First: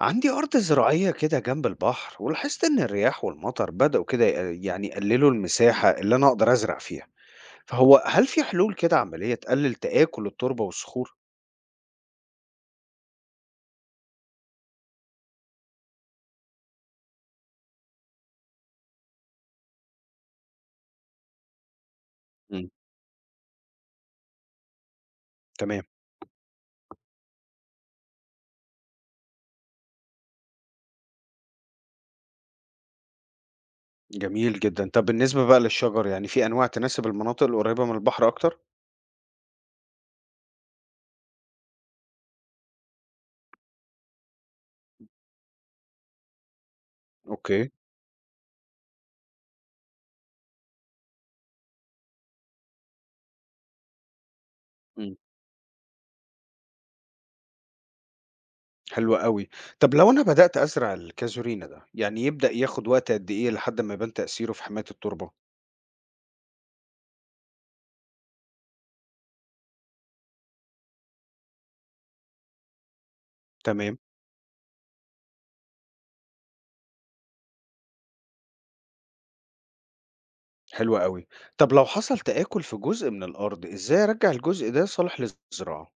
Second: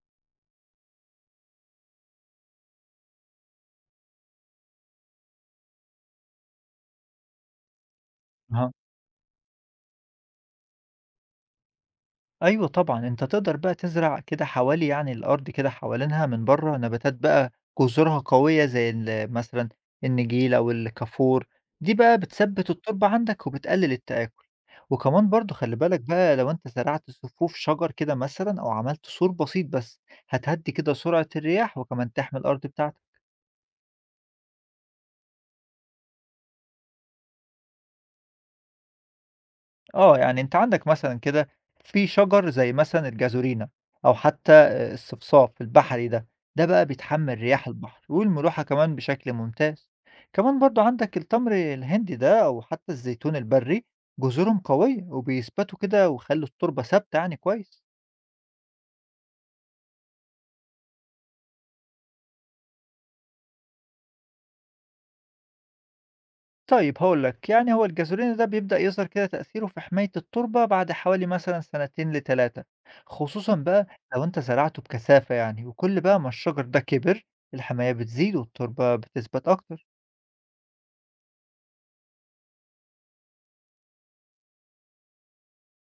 عندي أرض زراعية كده جنب البحر، ولاحظت إن الرياح والمطر بدأوا كده يقللوا المساحة اللي أنا أقدر أزرع فيها. فهو هل في أها، حلول كده عملية تقلل تآكل التربة والصخور؟ أيوه طبعًا، أنت تقدر بقى تزرع كده حوالي يعني الأرض كده حوالينها من برّه نباتات بقى جذورها قوية زي مثلًا النجيل أو الكافور. دي بقى مم. بتثبِّت التربة عندك وبتقلل التآكل، وكمان برضه خلّي تمام. بالك بقى لو أنت زرعت صفوف شجر كده مثلًا أو عملت سور بسيط بس، هتهدّي كده سرعة الرياح وكمان تحمي الأرض بتاعتك. جميل جدا. طب بالنسبة بقى للشجر، يعني في أنواع تناسب المناطق القريبة من البحر أكتر؟ آه، يعني أنت عندك مثلًا كده في شجر زي مثلًا الجازورينا أو حتى الصفصاف البحري ده. ده بقى بيتحمّل رياح أوكي. البحر والملوحة كمان بشكل ممتاز. كمان برضه عندك التمر الهندي ده أو حتى الزيتون البرّي، جذورهم قوية مم. وبيثبتوا كده ويخلّوا التربة ثابتة يعني كويس. حلو قوي. طب لو أنا بدأت أزرع الكازورينا ده، يعني يبدأ ياخد وقت قد إيه لحد ما يبان تأثيره في حماية التربة؟ طيب هاقول لك، يعني هو الجازولينا ده بيبدأ يظهر كده تأثيره في حماية التربة بعد حوالي مثلًا سنتين ل3، خصوصًا بقى تمام. لو أنت زرعته بكثافة يعني، وكل بقى ما الشجر ده كبر، الحماية بتزيد والتربة بتثبت أكتر. حلو أوي. طب لو حصل تآكل في جزء من الأرض، إزاي أرجّع الجزء ده صالح للزراعة؟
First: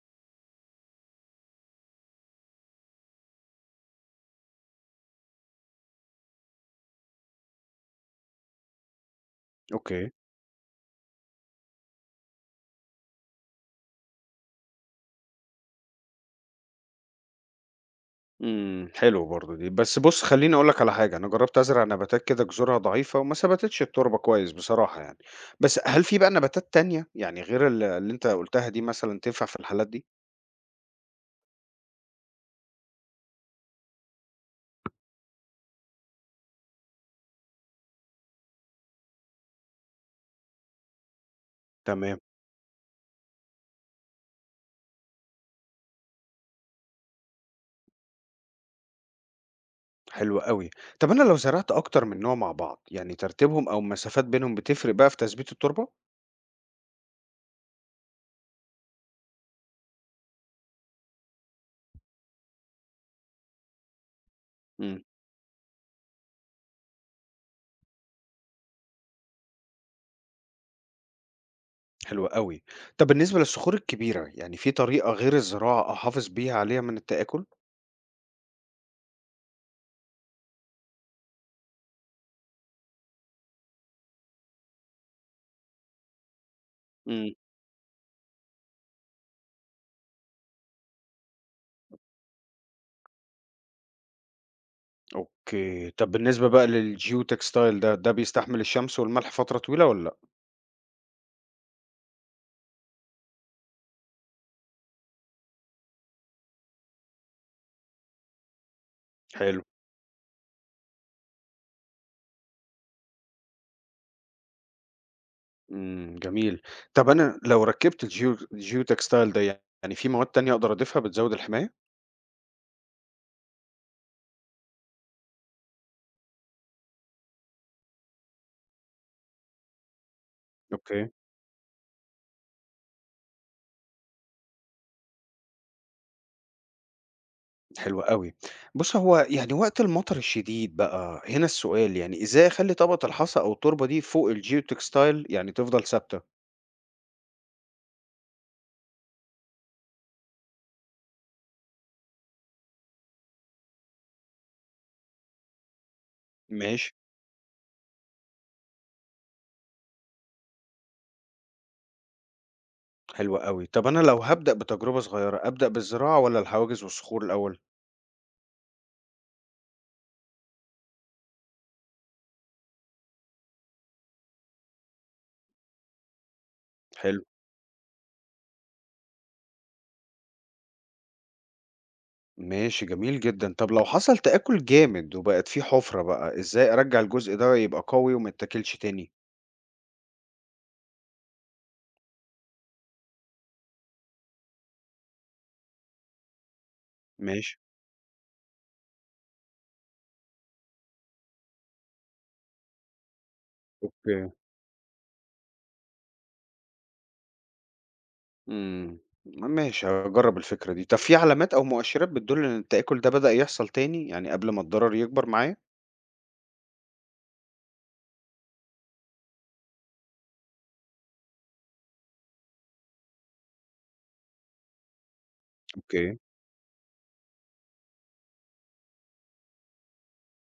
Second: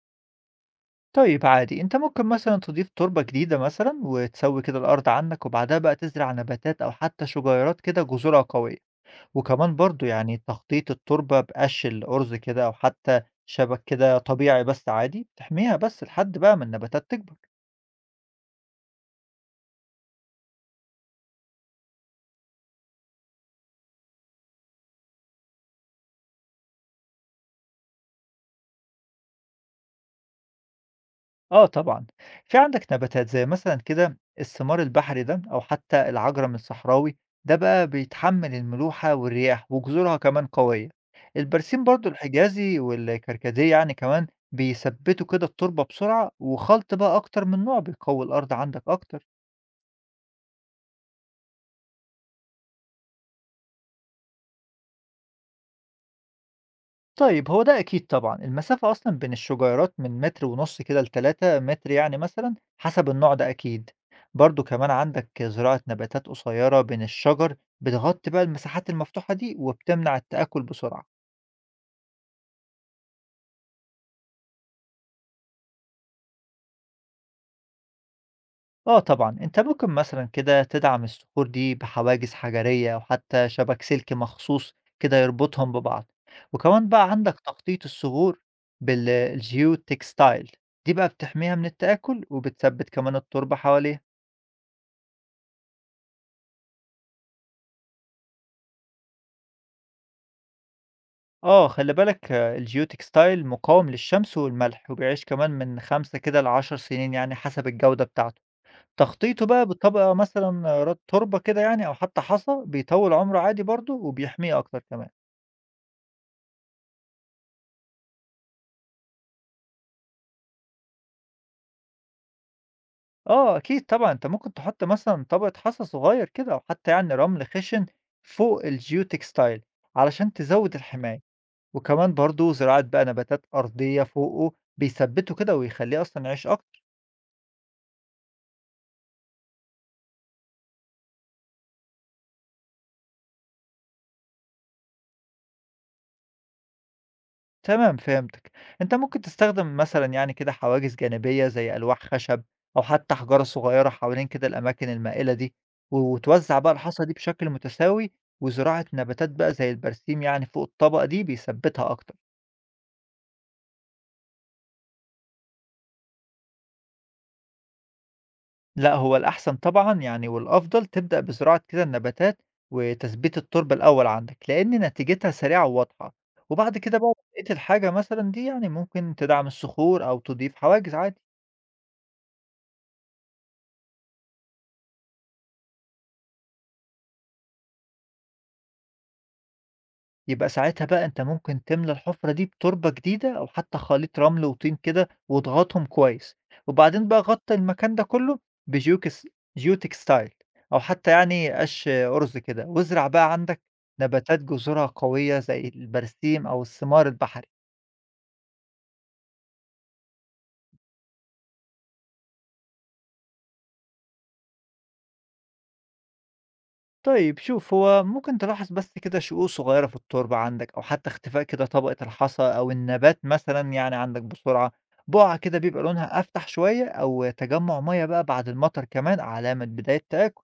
طيب عادي، أنت ممكن مثلًا تضيف تربة جديدة مثلًا وتسوي كده الأرض عنك، وبعدها بقى تزرع نباتات أو حتى شجيرات كده جذورها قوية، وكمان برضه أوكي. يعني تغطية التربة بقش الأرز كده أو حتى شبك كده طبيعي بس عادي، تحميها بس لحد بقى ما النباتات تكبر. إمم، حلوة برضه دي. بس بُص، خلّيني أقول لك على حاجة، أنا جرّبت أزرع نباتات كده جذورها ضعيفة وما ثبتتش التربة كويس بصراحة يعني. بس هل في بقى نباتات تانية، يعني غير اللي أنت قُلتها دي مثلًا تنفع في الحالات دي؟ آه طبعًا، في عندك نباتات زي مثلًا كده الثمار البحري ده أو حتى العجرم الصحراوي. ده بقى بيتحمل الملوحة والرياح وجذورها كمان قوية. البرسيم برضه تمام، الحجازي والكركديه يعني كمان بيثبتوا كده التربة بسرعة، وخلط بقى أكتر من نوع بيقوي الأرض عندك أكتر. حلو أوي. طب أنا لو زرعت أكتر من نوع مع بعض، يعني ترتيبهم أو المسافات بينهم بتفرق بقى في تثبيت التربة؟ طيب هو ده أكيد طبعًا، المسافة أصلًا بين الشجيرات من متر ونُص كده ل3 متر يعني مثلًا، حسب النوع ده أكيد. برضه كمان إمم. عندك زراعة نباتات قصيرة بين الشجر، بتغطي بقى المساحات المفتوحة دي وبتمنع التآكل بسرعة. حلو أوي. طب بالنسبة للصخور الكبيرة، يعني في طريقة غير الزراعة أحافظ بيها عليها من التآكل؟ آه طبعًا، أنت ممكن مثلًا كده تدعم الصخور دي بحواجز حجرية أو حتى شبك سلك مخصوص كده يربطهم ببعض. وكمان بقى امم. عندك تخطيط الصخور بال الgeotextile، دي بقى بتحميها من التآكل وبتثبت كمان التربة حواليها. أوكي. طب بالنسبة بقى للgeotextile ده، ده بيستحمل الشمس والملح فترة طويلة والّا لأ؟ آه، خلّي بالك، الgeotextile مقاوم للشمس والملح، وبيعيش كمان من 5 كده ل10 سنين يعني حسب الجودة بتاعته. تخطيطه حلو. بقى بطبقة مثلًا رط تربة كده يعني أو حتى حصى بيطوّل عمره عادي برضه وبيحميه أكتر كمان. إمم، جميل. طب أنا لو ركّبت geotextile ده، يعني في مواد تانية أقدر أضيفها بتزود الحماية؟ آه، أكيد طبعًا، أنت ممكن تحط مثلًا طبقة حصى صغير كده أو حتى يعني رمل خشن فوق الgeotextile علشان تزوّد أوكي، الحماية، وكمان برضه زراعة بقى نباتات أرضية فوقه بيثبّته كده ويخلّيه أصلًا يعيش أكتر. حلو أوي. بُص، هو يعني وقت المطر الشديد بقى، هنا السؤال، يعني إزاي أخلّي طبقة الحصى أو التربة دي فوق الgeotextile يعني تفضل ثابتة؟ تمام، فهمتك. أنت ممكن تستخدم مثلًا يعني كده حواجز جانبية زي ألواح خشب أو حتى حجارة صغيرة حوالين كده الأماكن المائلة دي، و وتوزع بقى ماشي. الحصى دي بشكل متساوي، وزراعة نباتات بقى زي البرسيم يعني فوق الطبقة دي بيثبتها أكتر. حلو أوي. طب أنا لو هابدأ بتجربة صغيرة، أبدأ بالزراعة والّا الحواجز والصخور الأول؟ لأ، هو الأحسن طبعًا يعني والأفضل تبدأ بزراعة كده النباتات وتثبيت التربة الأول عندك، لأن نتيجتها سريعة وواضحة. وبعد كده بقى لو حلو، لقيت الحاجة مثلًا دي يعني ممكن تدعم الصخور أو تضيف حواجز عادي. ماشي، جميل جدًا. طب لو حصل تآكل جامد وبقت في حفرة بقى، إزاي أرجّع الجزء ده يبقى قوي وما يتاكلش تاني؟ يبقى ساعتها بقى أنت ممكن تملى الحفرة دي بتربة جديدة أو حتى خليط رمل وطين كده واضغطهم كويس، وبعدين بقى غطي ماشي، المكان ده كله بجيوكس جيوتكستايل أو حتى يعني قش أرز كده، وازرع بقى عندك أوكي. نباتات جذورها قوية زي البرسيم أو الثمار البحري. إمم، ماشي، هاجرّب الفكرة دي. طب في علامات أو مؤشرات بتدل إن التآكل ده بدأ يحصل تاني، يعني قبل ما الضرر يكبر معايا؟ طيب شوف، هو ممكن تلاحظ بس كده شقوق صغيرة في التربة عندك أو حتى اختفاء كده طبقة الحصى أو النبات مثلا يعني عندك بسرعة، بقعة كده بيبقى أوكي. لونها أفتح شوية أو تجمع مية بقى بعد المطر كمان علامة بداية تآكل.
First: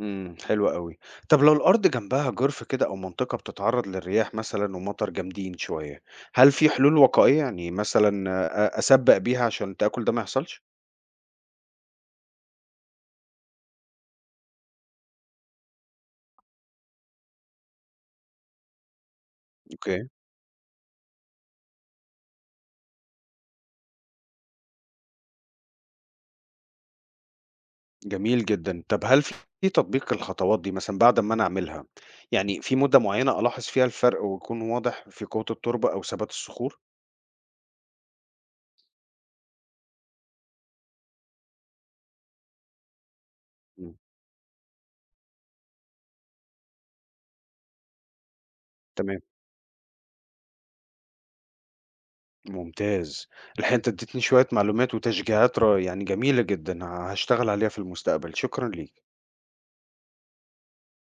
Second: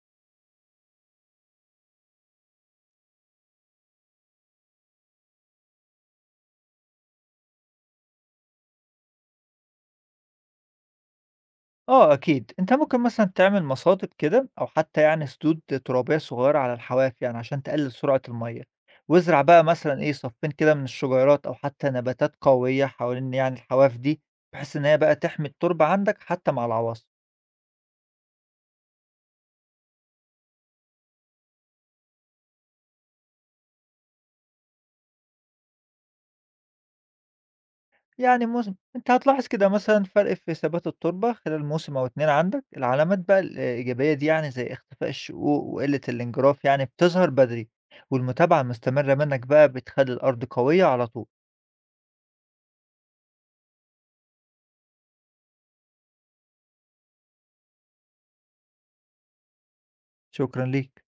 إمم، حلو أوي. طب لو الأرض جنبها جُرف كده أو منطقة بتتعرّض للرياح مثلًا ومطر جامدين شوية، هل في حلول وقائية؟ يعني مثلًا أسبّق بيها عشان التآكل ده ما يحصلش؟ اه اكيد، انت ممكن مثلا تعمل مصادب كده او حتى يعني سدود ترابية صغيرة على الحواف يعني عشان تقلل سرعة المية، وازرع بقى مثلا أوكي، ايه صفين كده من الشجيرات او حتى نباتات قوية حوالين يعني الحواف دي، بحيث ان هي بقى تحمي التربة عندك حتى مع العواصف. جميل جدًا. طب هل في تطبيق الخطوات دي مثلًا بعد أمّا أنا أعملها، يعني في مدة معيّنة ألاحظ فيها الفرق ويكون واضح في قوة التربة أو ثبات الصخور؟ يعني موسم، أنت هتلاحظ كده مثلًا فرق في ثبات التربة خلال موسم أو 2 عندك. العلامات بقى إمم، الإيجابية دي يعني زي اختفاء الشقوق وقلة الانجراف يعني بتظهر بدري، والمتابعة المستمرة تمام، منك بقى بتخلّي الأرض قوية على طول. ممتاز. الحقيقة أنت ادّيتني شوية معلومات وتشجيعات ر يعني جميلة جدًا، هاشتغل عليها في المستقبل. شكرًا ليك. شكرًا ليك.